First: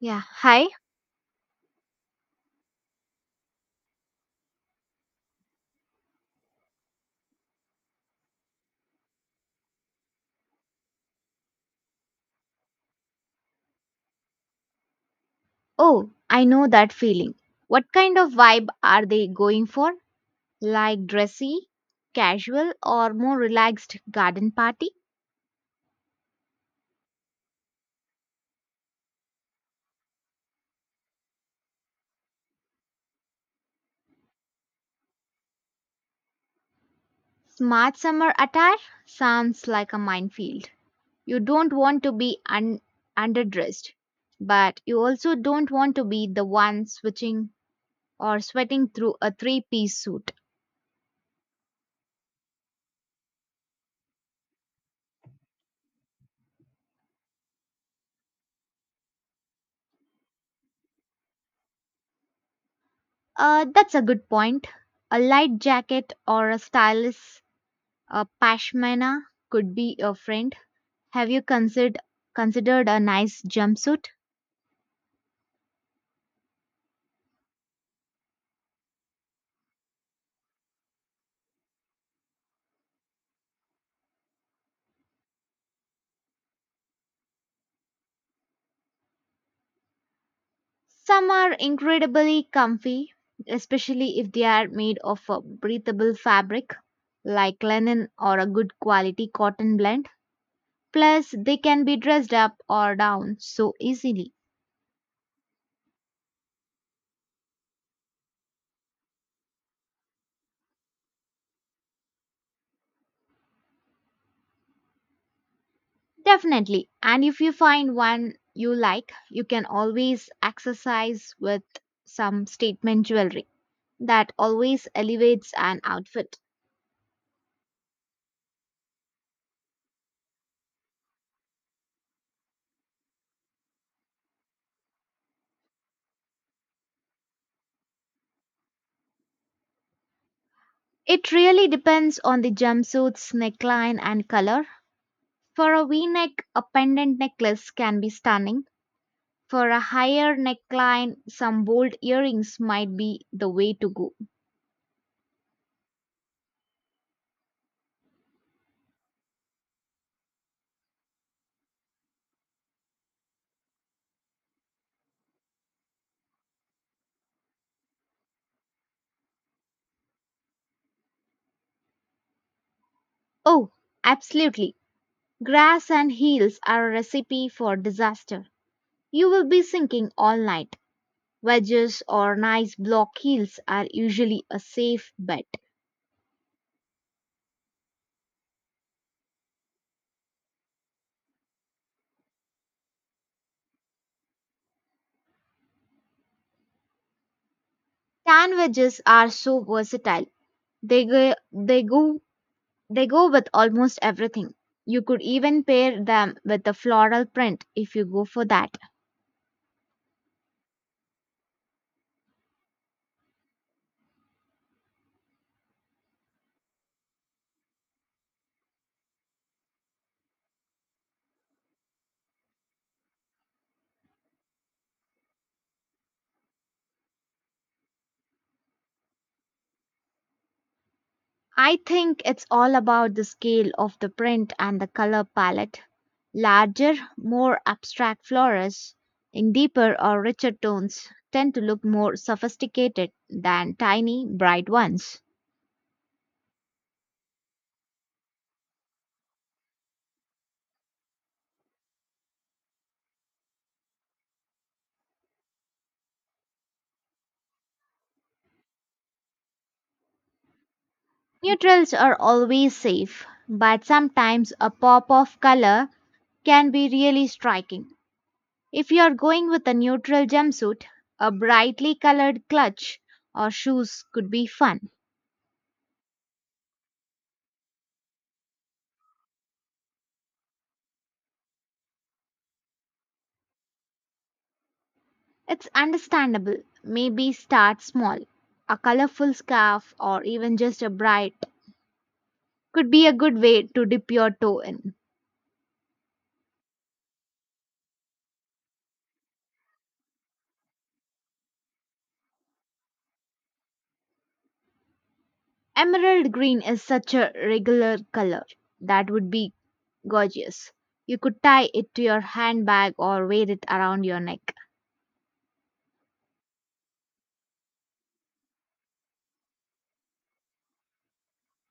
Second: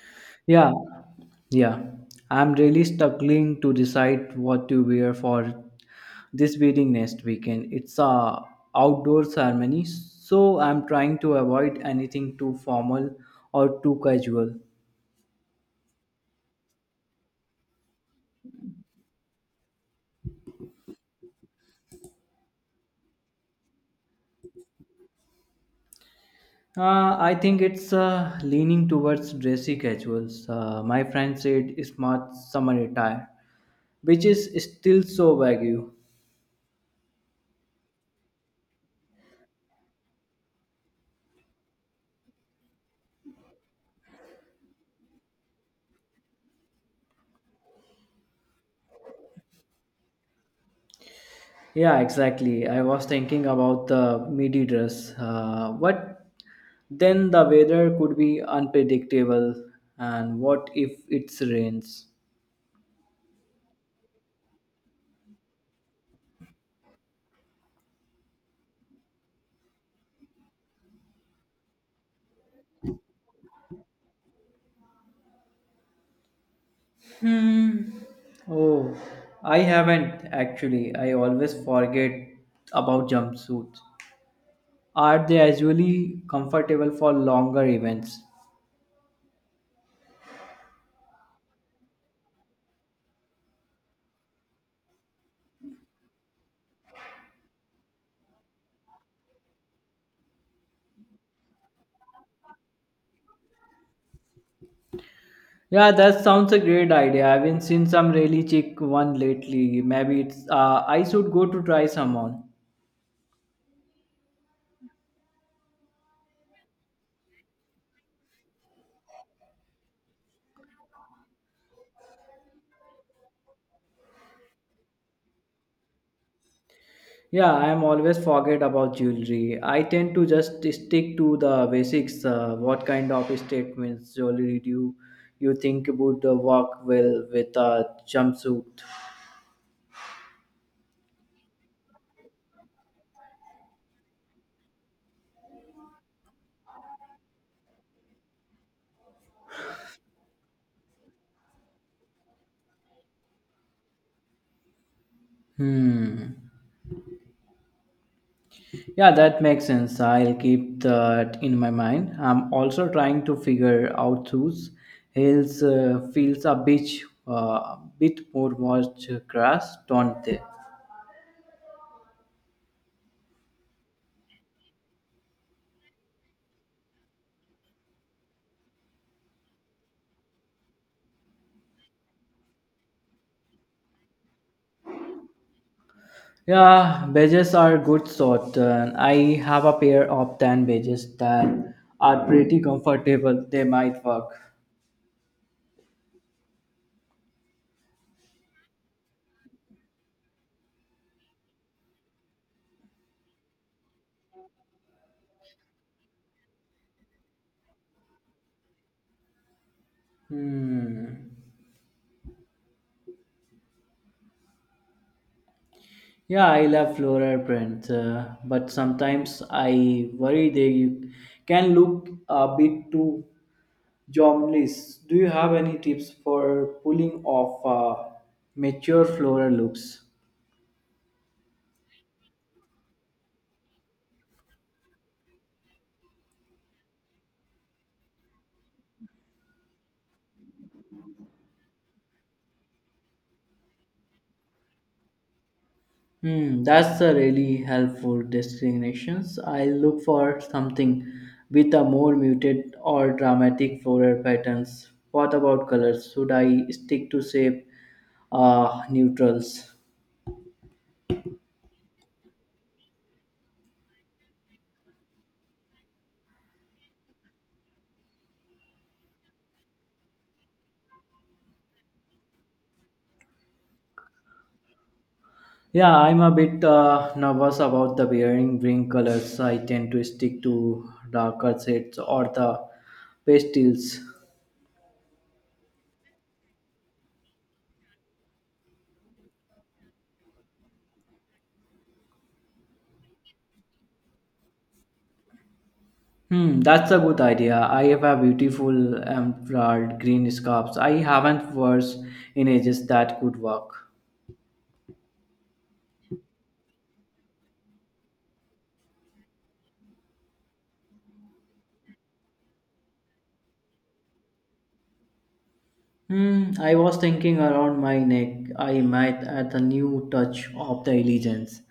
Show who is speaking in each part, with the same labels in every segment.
Speaker 1: Yeah. Hi.
Speaker 2: Yeah, yeah. I'm really struggling to decide what to wear for this wedding next weekend. It's a outdoor ceremony, so I'm trying to avoid anything too formal or too casual.
Speaker 1: Oh, I know that feeling. What kind of vibe are they going for? Like dressy, casual, or more relaxed garden party?
Speaker 2: I think it's leaning towards dressy casuals. My friend said smart summer attire, which is still so vague.
Speaker 1: Smart summer attire sounds like a minefield. You don't want to be underdressed, but you also don't want to be the one switching or sweating through a three-piece suit.
Speaker 2: Yeah, exactly. I was thinking about the midi dress, but then the weather could be unpredictable. And what if it rains?
Speaker 1: That's a good point. A light jacket or a stylish pashmina could be your friend. Have you considered a nice jumpsuit?
Speaker 2: Oh, I haven't actually. I always forget about jumpsuits. Are they usually comfortable for longer events?
Speaker 1: Some are incredibly comfy, especially if they are made of a breathable fabric like linen or a good quality cotton blend. Plus, they can be dressed up or down so easily.
Speaker 2: Yeah, that sounds a great idea. I've been seeing some really chic one lately. Maybe it's I should go to try some on.
Speaker 1: Definitely. And if you find one you like, you can always accessorize with some statement jewelry that always elevates an outfit.
Speaker 2: Yeah, I am always forget about jewelry. I tend to just stick to the basics. What kind of statements jewelry do you think would work well with a jumpsuit?
Speaker 1: It really depends on the jumpsuit's neckline and color. For a V neck, a pendant necklace can be stunning. For a higher neckline, some bold earrings might be the way to go.
Speaker 2: Hmm. Yeah, that makes sense. I'll keep that in my mind. I'm also trying to figure out whose heels feels a bit, bit more much crash, don't they?
Speaker 1: Oh, absolutely. Grass and heels are a recipe for disaster. You will be sinking all night. Wedges or nice block heels are usually a safe bet.
Speaker 2: Yeah, badges are good sort. And I have a pair of tan badges that are pretty comfortable. They might work.
Speaker 1: Tan wedges are so versatile. They go They go with almost everything. You could even pair them with a floral print if you go for that.
Speaker 2: Hmm. Yeah, I love floral prints, but sometimes I worry they can look a bit too jobless. Do you have any tips for pulling off mature floral looks?
Speaker 1: I think it's all about the scale of the print and the color palette. Larger, more abstract flowers in deeper or richer tones tend to look more sophisticated than tiny, bright ones.
Speaker 2: Hmm, that's a really helpful discriminations. I look for something with a more muted or dramatic floral patterns. What about colors? Should I stick to say neutrals?
Speaker 1: Neutrals are always safe, but sometimes a pop of color can be really striking. If you're going with a neutral jumpsuit, a brightly colored clutch or shoes could be fun.
Speaker 2: Yeah, I'm a bit nervous about the wearing Bring colors. I tend to stick to darker shades or the pastels.
Speaker 1: It's understandable. Maybe start small. A colorful scarf or even just a bright could be a good way to dip your toe in.
Speaker 2: Hmm, that's a good idea. I have a beautiful emerald green scarf. I haven't worn in ages that could work.
Speaker 1: Emerald green is such a regular color. That would be gorgeous. You could tie it to your handbag or wear it around your neck.
Speaker 2: Hmm, I was thinking around my neck. I might add a new touch of the elegance.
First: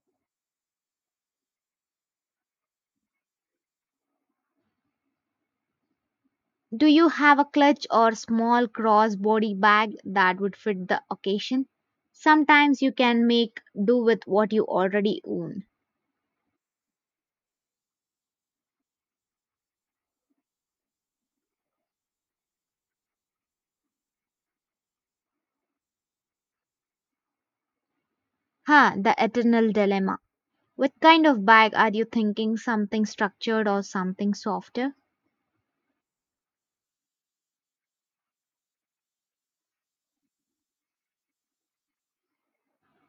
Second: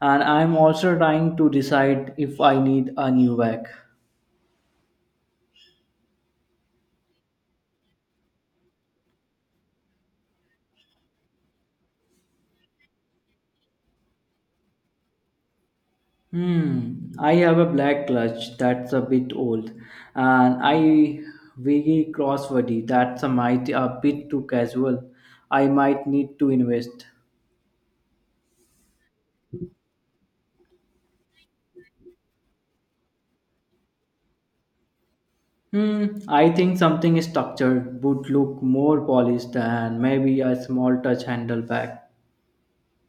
Speaker 2: And I'm also trying to decide if I need a new bag.
Speaker 1: Do you have a clutch or small crossbody bag that would fit the occasion? Sometimes you can make do with what you already own.
Speaker 2: Hmm, I have a black clutch that's a bit old, and I wiggy crosswordy that's a might a bit too casual. I might need to invest.
Speaker 1: Ha, the eternal dilemma. What kind of bag are you thinking? Something structured or something softer?
Speaker 2: Hmm, I think something structured would look more polished than maybe a small touch handle bag.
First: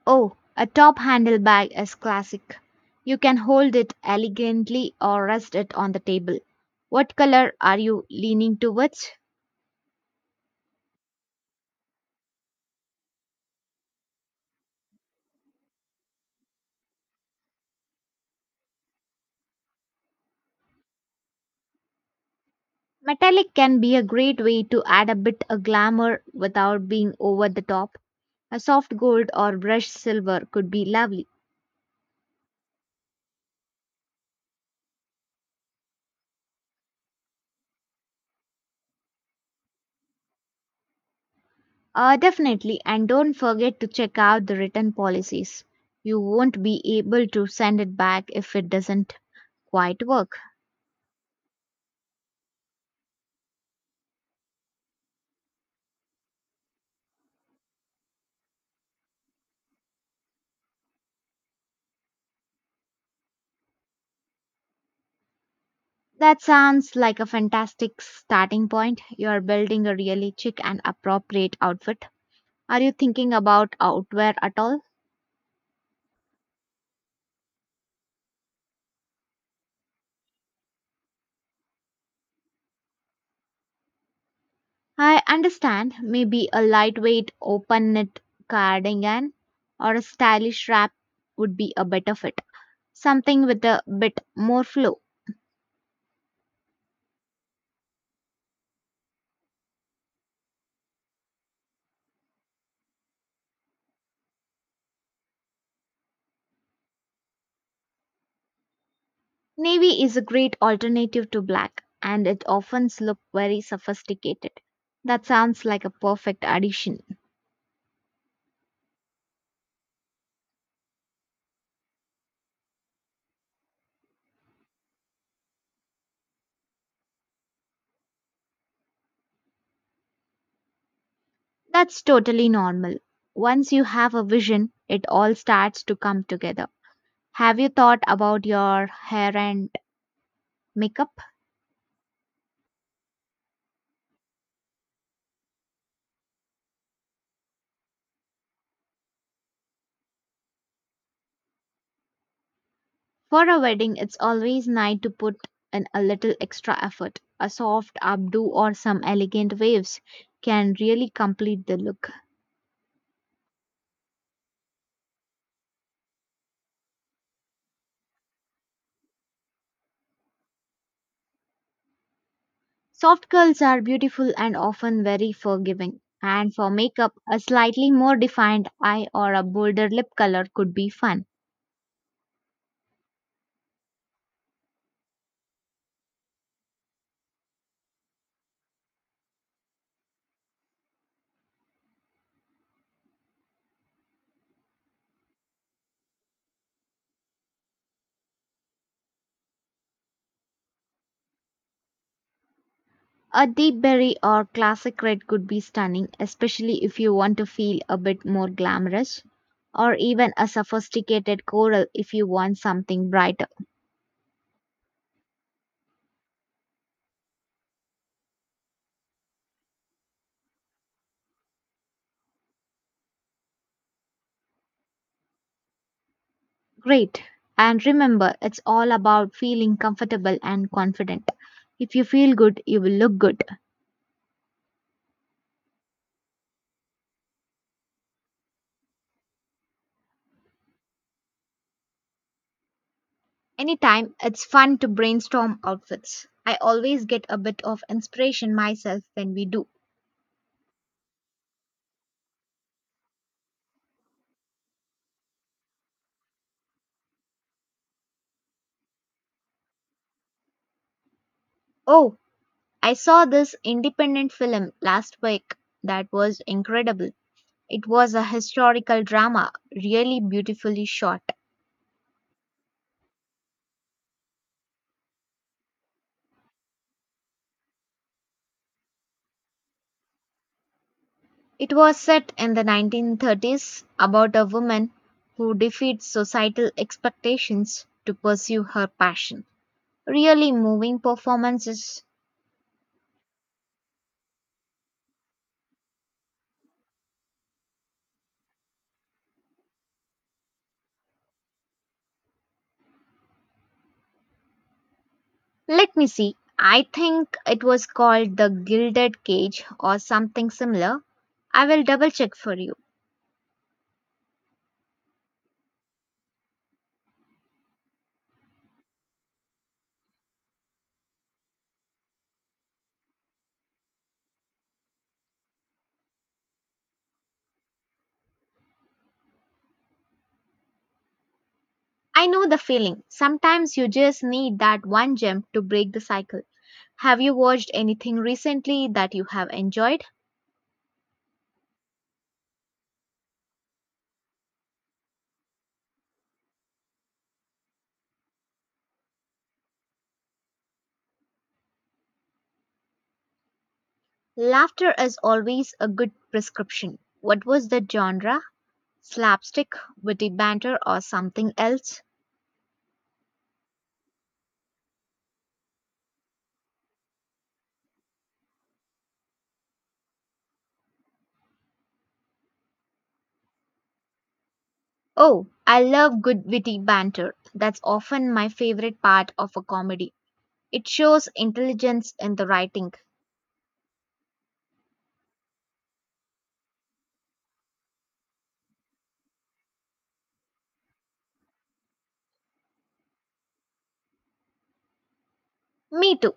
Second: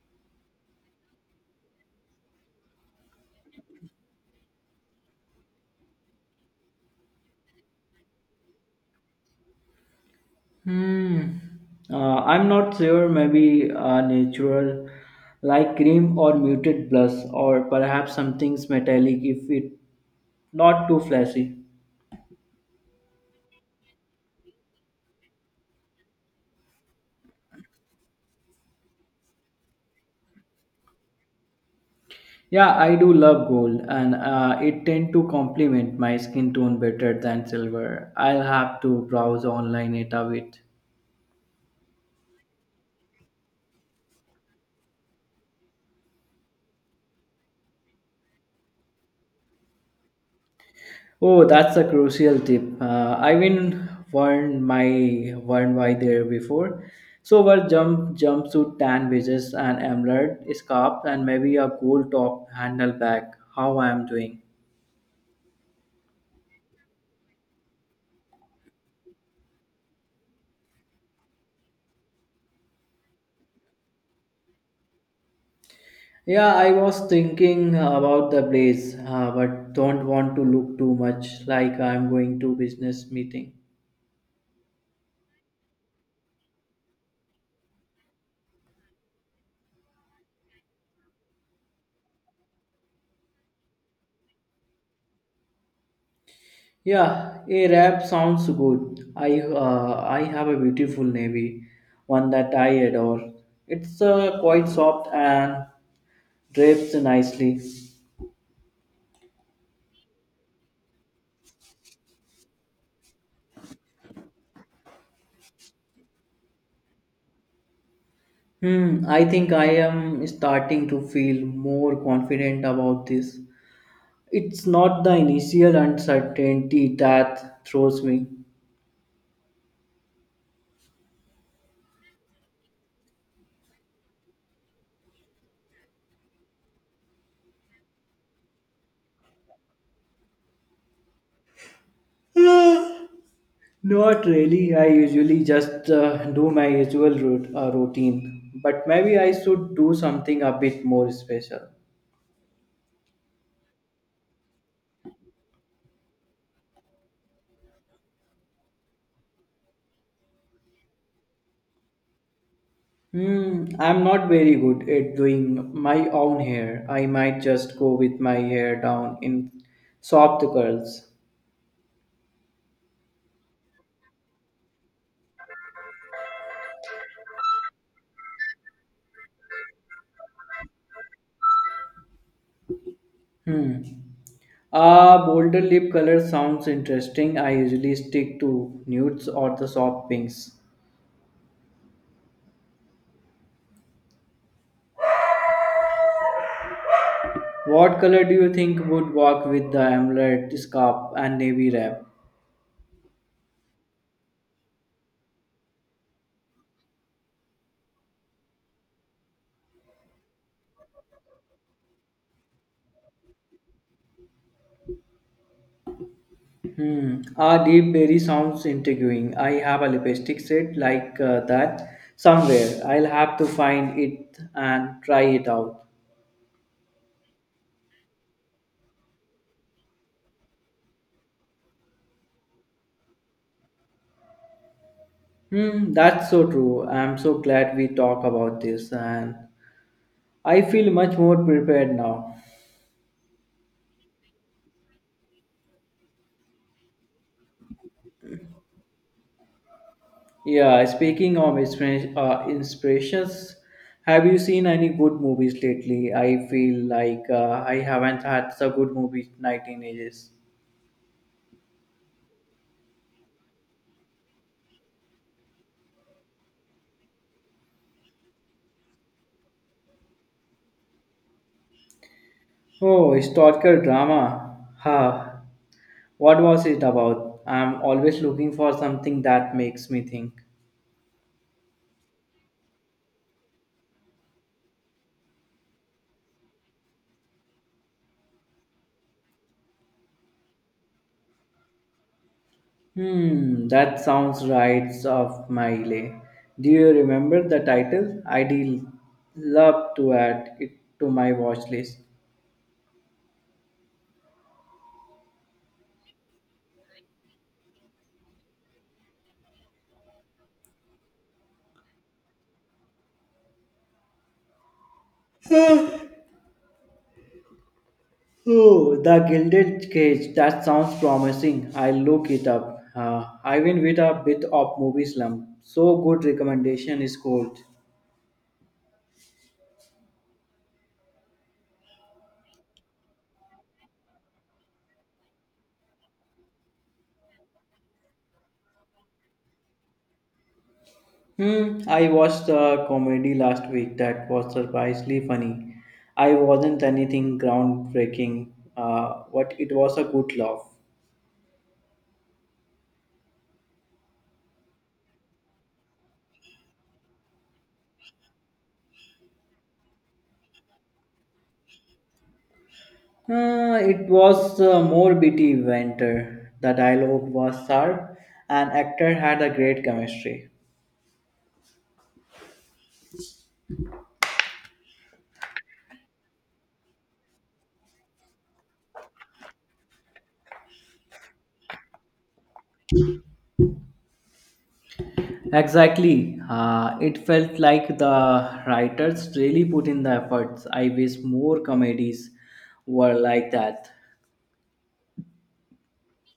Speaker 1: Oh, a top handle bag is classic. You can hold it elegantly or rest it on the table. What color are you leaning towards?
Speaker 2: Hmm. I'm not sure. Maybe a natural, like cream or muted blush, or perhaps something metallic if it not too flashy.
Speaker 1: Metallic can be a great way to add a bit of glamour without being over the top. A soft gold or brushed silver could be lovely.
Speaker 2: Yeah, I do love gold, and it tend to complement my skin tone better than silver. I'll have to browse online it a bit.
Speaker 1: Definitely, and don't forget to check out the return policies. You won't be able to send it back if it doesn't quite work.
Speaker 2: Oh, that's a crucial tip. I even warned my warned why there before. So wear jumpsuit, tan wedges, and emerald scarf, and maybe a gold top handle bag. How I am doing?
Speaker 1: That sounds like a fantastic starting point. You're building a really chic and appropriate outfit. Are you thinking about outwear at all?
Speaker 2: Yeah, I was thinking about the blaze, but don't want to look too much like I'm going to business meeting.
Speaker 1: I understand, maybe a lightweight open knit cardigan or a stylish wrap would be a better fit. Something with a bit more flow.
Speaker 2: Yeah, a rap sounds good. I have a beautiful navy, one that I adore. It's quite soft and drapes nicely.
Speaker 1: Navy is a great alternative to black, and it often looks very sophisticated. That sounds like a perfect addition.
Speaker 2: Hmm, I think I am starting to feel more confident about this. It's not the initial uncertainty that throws me.
Speaker 1: That's totally normal. Once you have a vision, it all starts to come together. Have you thought about your hair and makeup?
Speaker 2: Not really. I usually just do my usual routine, but maybe I should do something a bit more special.
Speaker 1: For a wedding, it's always nice to put in a little extra effort. A soft updo or some elegant waves can really complete the look.
Speaker 2: Hmm, I'm not very good at doing my own hair. I might just go with my hair down in soft curls.
Speaker 1: Soft curls are beautiful and often very forgiving, and for makeup, a slightly more defined eye or a bolder lip color could be fun.
Speaker 2: Hmm. Ah, bolder lip color sounds interesting. I usually stick to nudes or the soft pinks. What color do you think would work with the emerald scarf and navy wrap?
Speaker 1: A deep berry or classic red could be stunning, especially if you want to feel a bit more glamorous, or even a sophisticated coral if you want something brighter.
Speaker 2: Hmm. Ah, deep berry sounds intriguing. I have a lipstick set like that somewhere. I'll have to find it and try it out.
Speaker 1: Great! And remember, it's all about feeling comfortable and confident. If you feel good, you will look good.
Speaker 2: Hmm, that's so true. I'm so glad we talk about this and I feel much more prepared now.
Speaker 1: Anytime, it's fun to brainstorm outfits. I always get a bit of inspiration myself when we do.
Speaker 2: Yeah, speaking of inspirations, have you seen any good movies lately? I feel like I haven't had a good movie night in ages.
Speaker 1: Oh, I saw this independent film last week that was incredible. It was a historical drama, really beautifully shot.
Speaker 2: Oh, historical drama. Ha. What was it about? I'm always looking for something that makes me think.
Speaker 1: It was set in the 1930s, about a woman who defeats societal expectations to pursue her passion. Really moving performances.
Speaker 2: Hmm, that sounds right off my alley. Do you remember the title? I'd love to add it to my watch list.
Speaker 1: Let me see. I think it was called the Gilded Cage or something similar. I will double check for you.
Speaker 2: Oh, The Gilded Cage. That sounds promising. I'll look it up. I've been with a bit of movie slump. So good recommendation is gold.
Speaker 1: I know the feeling. Sometimes you just need that one gem to break the cycle. Have you watched anything recently that you have enjoyed?
Speaker 2: Hmm, I watched a comedy last week that was surprisingly funny. I wasn't anything groundbreaking, but it was a good laugh.
Speaker 1: Laughter is always a good prescription. What was the genre? Slapstick, witty banter, or something else?
Speaker 2: It was a more bitty banter. The dialogue was sharp, and actor had a great chemistry.
Speaker 1: Oh, I love good witty banter. That's often my favorite part of a comedy. It shows intelligence in the writing.
Speaker 2: Exactly. It felt like the writers really put in the efforts. I wish more comedies were like that.
Speaker 1: Me too.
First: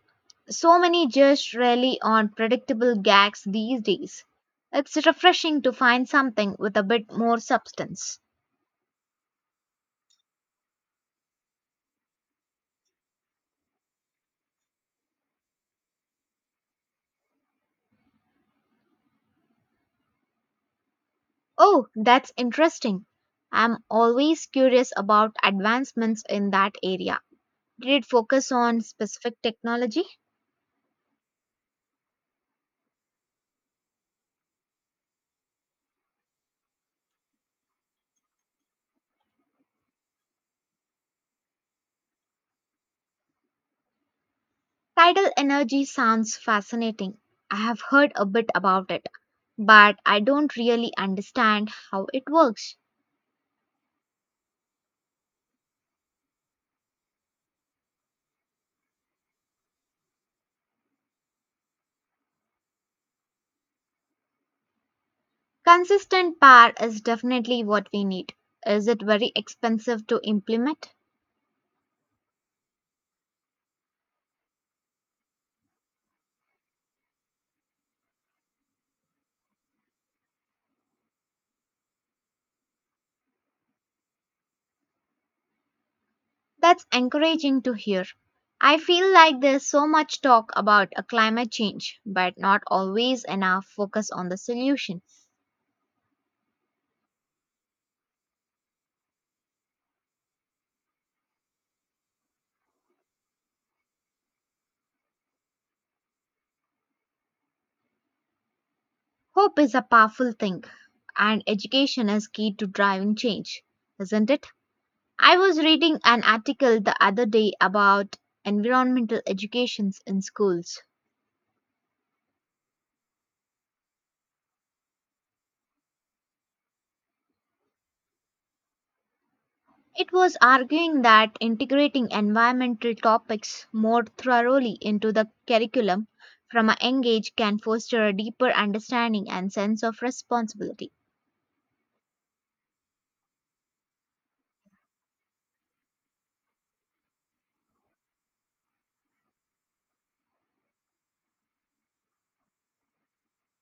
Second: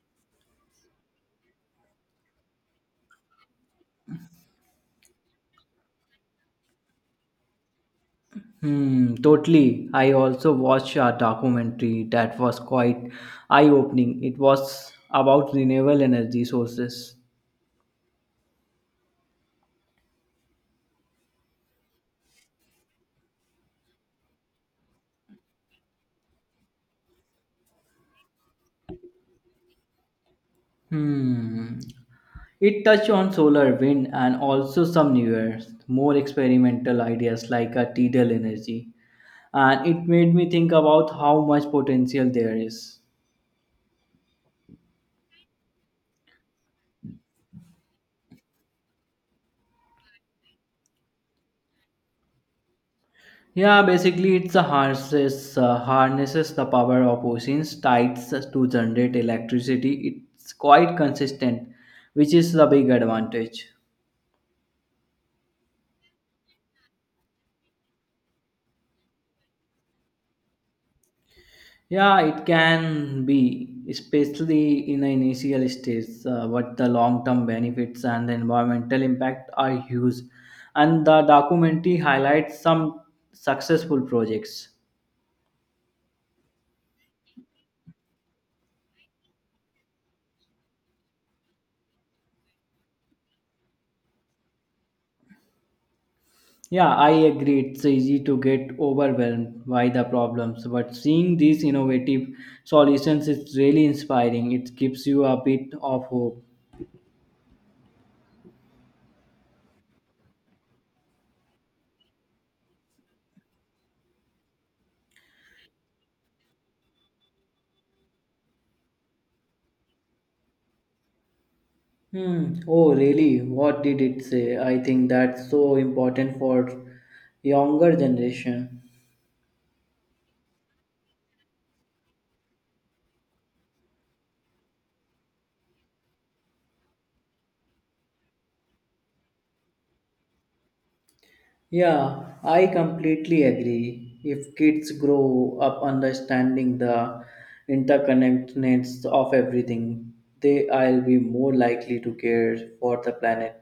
Speaker 1: So many just rely on predictable gags these days. It's refreshing to find something with a bit more substance.
Speaker 2: Hmm, totally. I also watched a documentary that was quite eye-opening. It was about renewable energy sources.
Speaker 1: Oh, that's interesting. I'm always curious about advancements in that area. Did it focus on specific technology?
Speaker 2: Hmm. It touched on solar, wind, and also some newer, more experimental ideas like a tidal energy. And it made me think about how much potential there is.
Speaker 1: Tidal energy sounds fascinating. I have heard a bit about it, but I don't really understand how it works.
Speaker 2: Yeah, basically, it's a harnesses the power of oceans, tides to generate electricity. It's quite consistent, which is the big advantage.
Speaker 1: Consistent power is definitely what we need. Is it very expensive to implement?
Speaker 2: Yeah, it can be, especially in the initial stages, but the long term benefits and the environmental impact are huge. And the documentary highlights some successful projects.
Speaker 1: That's encouraging to hear. I feel like there's so much talk about a climate change, but not always enough focus on the solution.
Speaker 2: Yeah, I agree. It's easy to get overwhelmed by the problems, but seeing these innovative solutions is really inspiring. It gives you a bit of hope.
Speaker 1: Hope is a powerful thing, and education is key to driving change, isn't it? I was reading an article the other day about environmental educations in schools.
Speaker 2: Hmm. Oh, really? What did it say? I think that's so important for younger generation.
Speaker 1: It was arguing that integrating environmental topics more thoroughly into the curriculum from a young age can foster a deeper understanding and sense of responsibility.
Speaker 2: Yeah, I completely agree. If kids grow up understanding the interconnectedness of everything, they I'll be more likely to care for the planet.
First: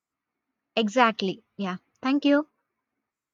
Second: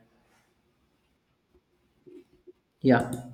Speaker 1: Exactly. Yeah. Thank you.
Speaker 2: Yeah.